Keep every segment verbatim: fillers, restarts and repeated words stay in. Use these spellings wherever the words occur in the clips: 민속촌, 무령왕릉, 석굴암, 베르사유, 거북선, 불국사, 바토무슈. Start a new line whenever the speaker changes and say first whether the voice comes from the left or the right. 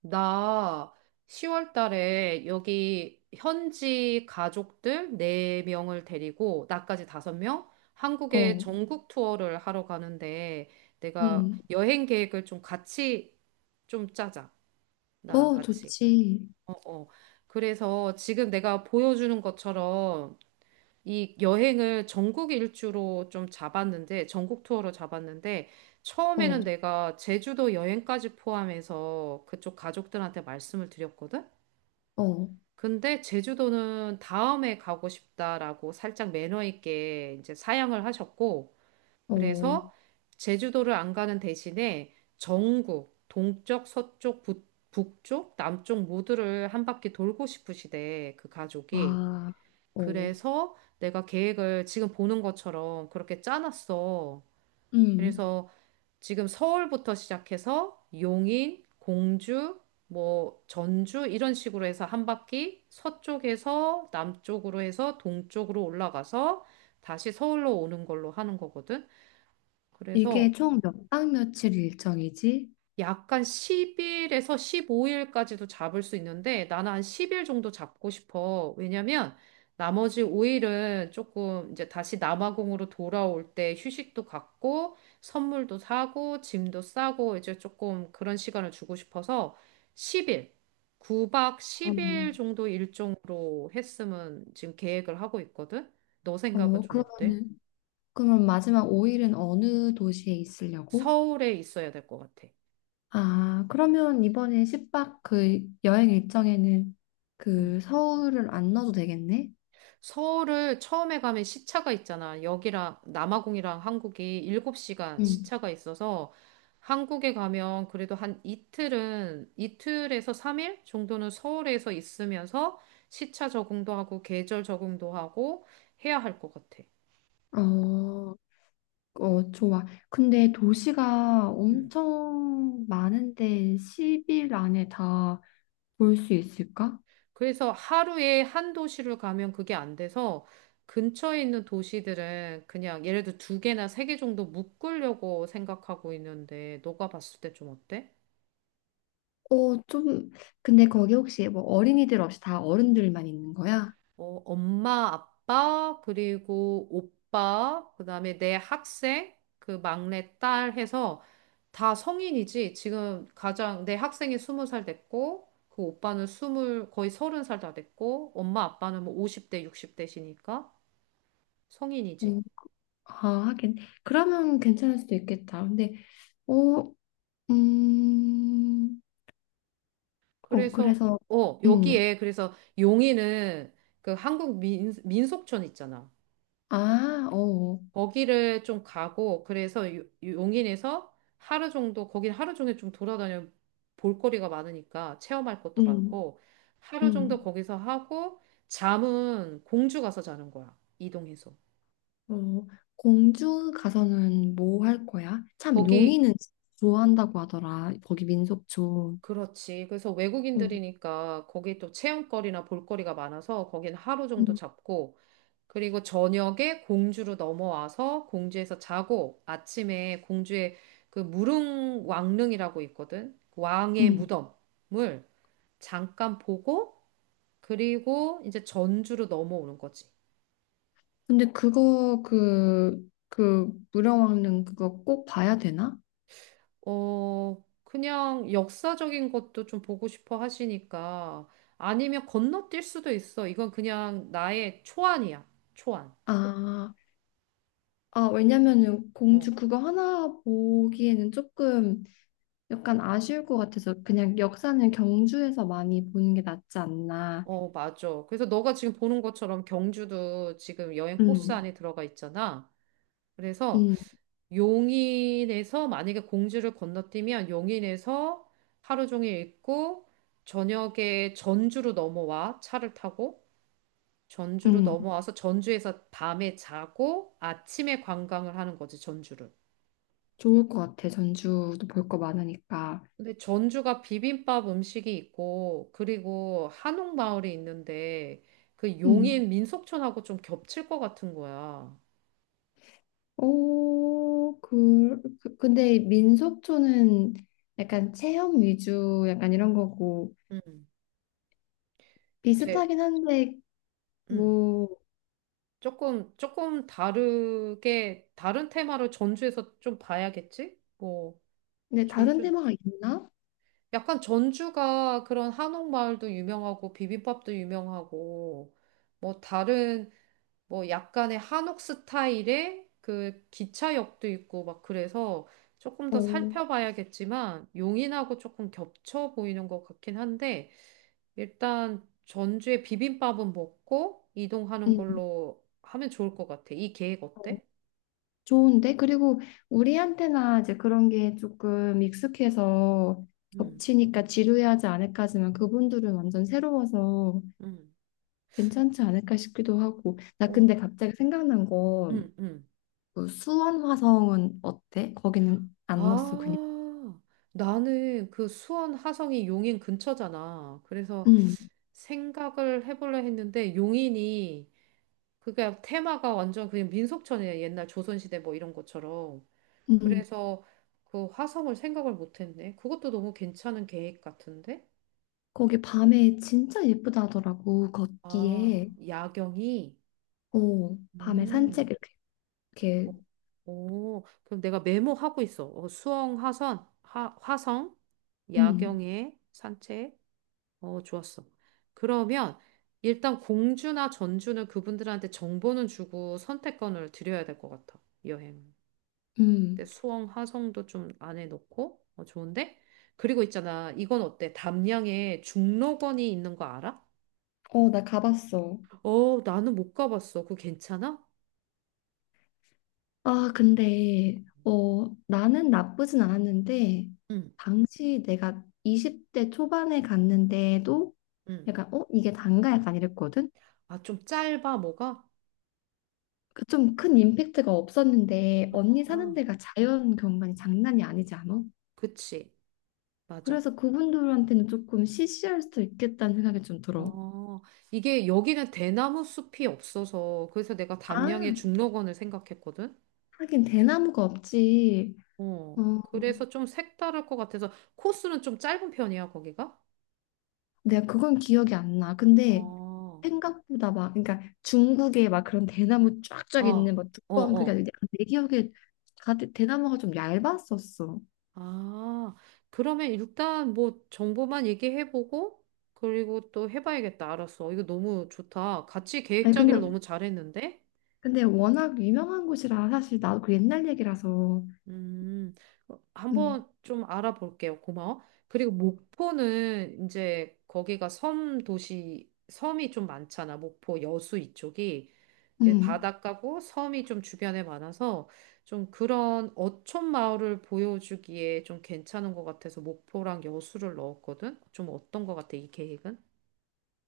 right: 나 시월 달에 여기 현지 가족들 네 명을 데리고 나까지 다섯 명 한국의
left: 어,
right: 전국 투어를 하러 가는데 내가
left: 음,
right: 여행 계획을 좀 같이 좀 짜자. 나랑
left: 어,
right: 같이.
left: 좋지.
right: 어, 어. 그래서 지금 내가 보여주는 것처럼 이 여행을 전국 일주로 좀 잡았는데 전국 투어로 잡았는데
left: 어,
right: 처음에는 내가 제주도 여행까지 포함해서 그쪽 가족들한테 말씀을 드렸거든.
left: 어,
right: 근데 제주도는 다음에 가고 싶다라고 살짝 매너 있게 이제 사양을 하셨고,
left: 어,
right: 그래서 제주도를 안 가는 대신에 전국, 동쪽, 서쪽, 북, 북쪽, 남쪽 모두를 한 바퀴 돌고 싶으시대, 그 가족이.
left: 와, 어,
right: 그래서 내가 계획을 지금 보는 것처럼 그렇게 짜놨어.
left: 음.
right: 그래서 지금 서울부터 시작해서 용인, 공주, 뭐 전주 이런 식으로 해서 한 바퀴 서쪽에서 남쪽으로 해서 동쪽으로 올라가서 다시 서울로 오는 걸로 하는 거거든.
left: 이게
right: 그래서
left: 총 몇 박 며칠 일정이지?
right: 약간 십 일에서 십오 일까지도 잡을 수 있는데 나는 한 십 일 정도 잡고 싶어. 왜냐면 나머지 오 일은 조금 이제 다시 남아공으로 돌아올 때 휴식도 갖고 선물도 사고 짐도 싸고 이제 조금 그런 시간을 주고 싶어서 십 일, 구 박
left: 어,
right: 십 일 정도 일정으로 했으면 지금 계획을 하고 있거든. 너 생각은
left: 어,
right: 좀 어때?
left: 그러면은, 그럼 마지막 오 일은 어느 도시에 있으려고?
right: 서울에 있어야 될 것 같아.
left: 아, 그러면 이번에 십 박 그 여행 일정에는 그 서울을 안 넣어도 되겠네?
right: 서울을 처음에 가면 시차가 있잖아. 여기랑 남아공이랑 한국이 일곱 시간
left: 응,
right: 시차가 있어서 한국에 가면 그래도 한 이틀은 이틀에서 삼 일 정도는 서울에서 있으면서 시차 적응도 하고 계절 적응도 하고 해야 할 것 같아.
left: 어, 어, 좋아. 근데 도시가
right: 음.
left: 엄청 많은데 십 일 안에 다 볼 수 있을까?
right: 그래서 하루에 한 도시를 가면 그게 안 돼서 근처에 있는 도시들은 그냥 예를 들어 두 개나 세 개 정도 묶으려고 생각하고 있는데 너가 봤을 때 좀 어때?
left: 어, 좀, 근데 거기 혹시 뭐 어린이들 없이 다 어른들만 있는 거야?
right: 어, 엄마, 아빠, 그리고 오빠, 그다음에 내 학생, 그 막내 딸 해서 다 성인이지. 지금 가장 내 학생이 스무 살 됐고, 그 오빠는 스물 거의 서른 살 다 됐고, 엄마, 아빠는 뭐 오십 대, 육십 대시니까 성인이지.
left: 어, 아, 하긴. 그러면 괜찮을 수도 있겠다. 근데, 어, 음, 어,
right: 그래서
left: 그래서,
right: 어,
left: 음,
right: 여기에 그래서 용인은 그 한국 민, 민속촌 있잖아.
left: 아, 어, 어,
right: 거기를 좀 가고 그래서 요- 용인에서 하루 정도 거긴 하루 종일 좀 돌아다녀 볼거리가 많으니까 체험할 것도
left: 음,
right: 많고 하루 정도
left: 음,
right: 거기서 하고 잠은 공주 가서 자는 거야. 이동해서.
left: 어, 공주 가서는 뭐 할 거야? 참,
right: 거기
left: 용인은 좋아한다고 하더라. 거기 민속촌.
right: 그렇지. 그래서
left: 음,
right: 외국인들이니까 거기 또 체험거리나 볼거리가 많아서 거긴 하루 정도
left: 음,
right: 잡고 그리고 저녁에 공주로 넘어와서 공주에서 자고 아침에 공주의 그 무릉 왕릉이라고 있거든. 그 왕의
left: 음.
right: 무덤을 잠깐 보고 그리고 이제 전주로 넘어오는 거지.
left: 근데 그거 그, 그 무령왕릉 그거 꼭 봐야 되나?
right: 어, 그냥 역사적인 것도 좀 보고 싶어 하시니까 아니면 건너뛸 수도 있어. 이건 그냥 나의 초안이야. 초안.
left: 아, 아 왜냐면은
right: 어.
left: 공주 그거 하나 보기에는 조금 약간 아쉬울 것 같아서 그냥 역사는 경주에서 많이 보는 게 낫지 않나.
right: 어, 맞아. 그래서 너가 지금 보는 것처럼 경주도 지금 여행 코스
left: 음,
right: 안에 들어가 있잖아. 그래서
left: 음,
right: 용인에서 만약에 공주를 건너뛰면 용인에서 하루 종일 있고 저녁에 전주로 넘어와 차를 타고 전주로
left: 음.
right: 넘어와서 전주에서 밤에 자고 아침에 관광을 하는 거지 전주를.
left: 좋을 것 같아. 전주도 볼 거 많으니까.
right: 근데 전주가 비빔밥 음식이 있고 그리고 한옥마을이 있는데 그
left: 음.
right: 용인 민속촌하고 좀 겹칠 것 같은 거야.
left: 오, 그, 그 근데 민속촌은 약간 체험 위주 약간 이런 거고
right: 음. 제
left: 비슷하긴 한데
right: 음.
left: 뭐
right: 조금, 조금 다르게, 다른 테마로 전주에서 좀 봐야겠지? 뭐,
left: 근데 다른
right: 전주,
left: 테마가 있나?
right: 약간 전주가 그런 한옥마을도 유명하고, 비빔밥도 유명하고, 뭐, 다른, 뭐, 약간의 한옥 스타일의 그 기차역도 있고, 막 그래서 조금
left: 어,
right: 더 살펴봐야겠지만, 용인하고 조금 겹쳐 보이는 것 같긴 한데, 일단 전주의 비빔밥은 먹고, 이동하는
left: 음,
right: 걸로 하면 좋을 것 같아. 이 계획
left: 어,
right: 어때?
left: 좋은데 그리고 우리한테나 이제 그런 게 조금 익숙해서
right: 음,
left: 겹치니까 지루해하지 않을까지만 그분들은 완전 새로워서
right: 음,
left: 괜찮지 않을까 싶기도 하고 나
right: 어.
left: 근데 갑자기 생각난 거그
right: 음, 음.
left: 수원 화성은 어때? 거기는 안 넣었어 그냥.
right: 아, 나는 그 수원 화성이 용인 근처잖아. 그래서
left: 음,
right: 생각을 해보려 했는데 용인이 그게 테마가 완전 그냥 민속촌이야. 옛날 조선시대 뭐 이런 것처럼.
left: 음.
right: 그래서 그 화성을 생각을 못했네. 그것도 너무 괜찮은 계획 같은데?
left: 거기 밤에 진짜 예쁘다더라고
right: 아,
left: 걷기에.
right: 야경이?
left: 어, 밤에 산책
right: 음.
left: 이렇게
right: 어, 오, 그럼 내가 메모하고 있어. 어, 수영, 하선, 하, 화성,
left: 음,
right: 야경에 산책. 어, 좋았어. 그러면 일단 공주나 전주는 그분들한테 정보는 주고 선택권을 드려야 될 것 같아. 여행. 근데
left: 음.
right: 수영, 화성도 좀 안에 넣고. 어, 좋은데? 그리고 있잖아. 이건 어때? 담양에 중록원이 있는 거 알아?
left: 어, 나 가봤어.
right: 어, 나는 못 가봤어. 그거 괜찮아?
left: 아, 근데, 어, 나는 나쁘진 않았는데,
right: 응,
left: 당시 내가 이십 대 초반에 갔는데도
right: 응.
left: 약간, 어, 이게 단가 약간 이랬거든?
right: 아, 좀 짧아, 뭐가?
left: 그 좀 큰 임팩트가 없었는데, 언니 사는
right: 아,
left: 데가 자연 경관이 장난이 아니지 않아?
right: 그치. 맞아.
left: 그래서 그분들한테는 조금 시시할 수도 있겠다는 생각이 좀 들어.
right: 어, 이게 여기는 대나무 숲이 없어서 그래서 내가
left: 아,
right: 담양의 중록원을 생각했거든.
left: 하긴 대나무가 없지.
right: 어,
left: 어,
right: 그래서 좀 색다를 것 같아서 코스는 좀 짧은 편이야, 거기가?
left: 내가 그건 기억이 안 나. 근데
right: 어,
left: 생각보다 막 그러니까 중국에 막 그런 대나무
right: 어,
left: 쫙쫙
right: 어,
left: 있는 막 두꺼운 그게
right: 어.
left: 아니라 내 기억에 다 대- 대나무가 좀 얇았었어.
right: 아, 그러면 일단 뭐 정보만 얘기해보고 그리고 또 해봐야겠다. 알았어. 이거 너무 좋다. 같이 계획
left: 아니
right: 짜기를
left: 근데
right: 너무 잘했는데?
left: 근데 워낙 유명한 곳이라 사실 나도 그 옛날 얘기라서
right: 음, 어,
left: 음,
right: 한번 좀 알아볼게요. 고마워. 그리고 목포는 이제 거기가 섬 도시, 섬이 좀 많잖아. 목포 여수 이쪽이. 예,
left: 음.
right: 바닷가고 섬이 좀 주변에 많아서 좀 그런 어촌 마을을 보여주기에 좀 괜찮은 것 같아서 목포랑 여수를 넣었거든. 좀 어떤 것 같아, 이 계획은?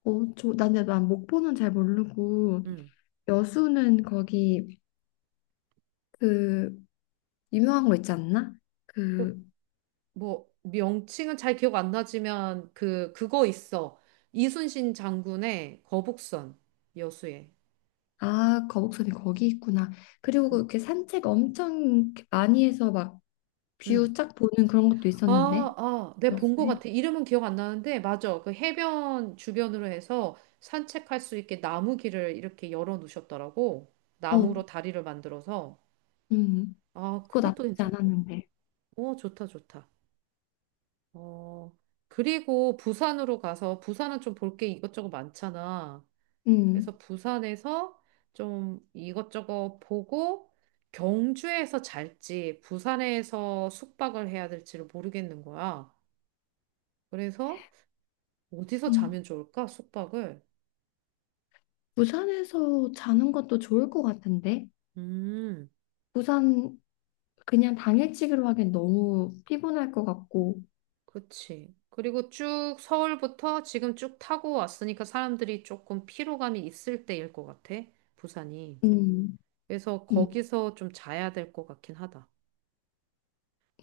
left: 어, 저, 난, 근데 난 목포는 잘 모르고
right: 음.
left: 여수는 거기 그 유명한 거 있지 않나?
right: 그
left: 그
right: 뭐, 명칭은 잘 기억 안 나지만 그, 그거 있어. 이순신 장군의 거북선 여수에.
left: 아 거북선이 거기 있구나. 그리고
right: 음,
left: 이렇게 산책 엄청 많이 해서 막 뷰
right: 음.
left: 쫙 보는 그런 것도 있었는데.
right: 아, 아,
left: 그
right: 내가
left: 렇
right: 본 것
left: 요
right: 같아. 이름은 기억 안 나는데, 맞아. 그 해변 주변으로 해서 산책할 수 있게 나무 길을 이렇게 열어 놓으셨더라고.
left: 어,
right: 나무로 다리를 만들어서.
left: 음,
right: 아,
left: 그거
right: 그것도
left: 나쁘지
right: 괜찮을 것 같아.
left: 않았는데.
right: 오, 좋다, 좋다. 어, 그리고 부산으로 가서, 부산은 좀 볼 게 이것저것 많잖아.
left: 음,
right: 그래서 부산에서 좀 이것저것 보고, 경주에서 잘지, 부산에서 숙박을 해야 될지를 모르겠는 거야. 그래서 어디서
left: 음,
right: 자면 좋을까? 숙박을.
left: 부산에서 자는 것도 좋을 것 같은데.
right: 음,
left: 부산 그냥 당일치기로 하기엔 너무 피곤할 것 같고.
right: 그치. 그리고 쭉 서울부터 지금 쭉 타고 왔으니까 사람들이 조금 피로감이 있을 때일 것 같아, 부산이.
left: 음,
right: 그래서
left: 음,
right: 거기서 좀 자야 될 것 같긴 하다.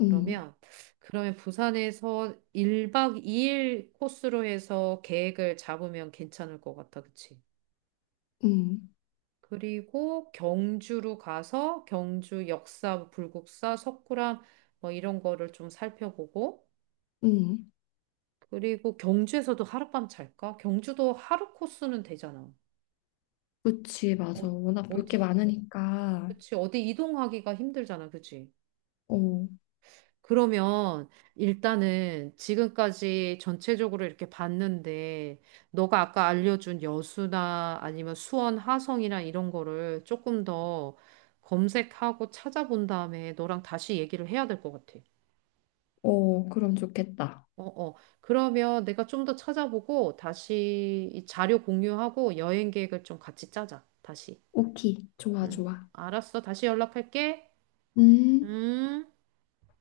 left: 음,
right: 그러면 부산에서 일 박 이 일 코스로 해서 계획을 잡으면 괜찮을 것 같아, 그치?
left: 음,
right: 그리고 경주로 가서 경주 역사, 불국사, 석굴암 뭐 이런 거를 좀 살펴보고,
left: 음.
right: 그리고 경주에서도 하룻밤 잘까? 경주도 하루 코스는 되잖아.
left: 그치,
right: 어,
left: 맞아. 워낙 볼 게
right: 어디,
left: 많으니까.
right: 그치, 어디 이동하기가 힘들잖아, 그치?
left: 어,
right: 그러면 일단은 지금까지 전체적으로 이렇게 봤는데, 너가 아까 알려준 여수나 아니면 수원, 하성이나 이런 거를 조금 더 검색하고 찾아본 다음에 너랑 다시 얘기를 해야 될 것 같아.
left: 어, 그럼 좋겠다.
right: 어, 어. 그러면 내가 좀 더 찾아보고 다시 이 자료 공유하고 여행 계획을 좀 같이 짜자. 다시.
left: 오케이, 좋아,
right: 음.
left: 좋아.
right: 알았어. 다시 연락할게.
left: 음.
right: 음.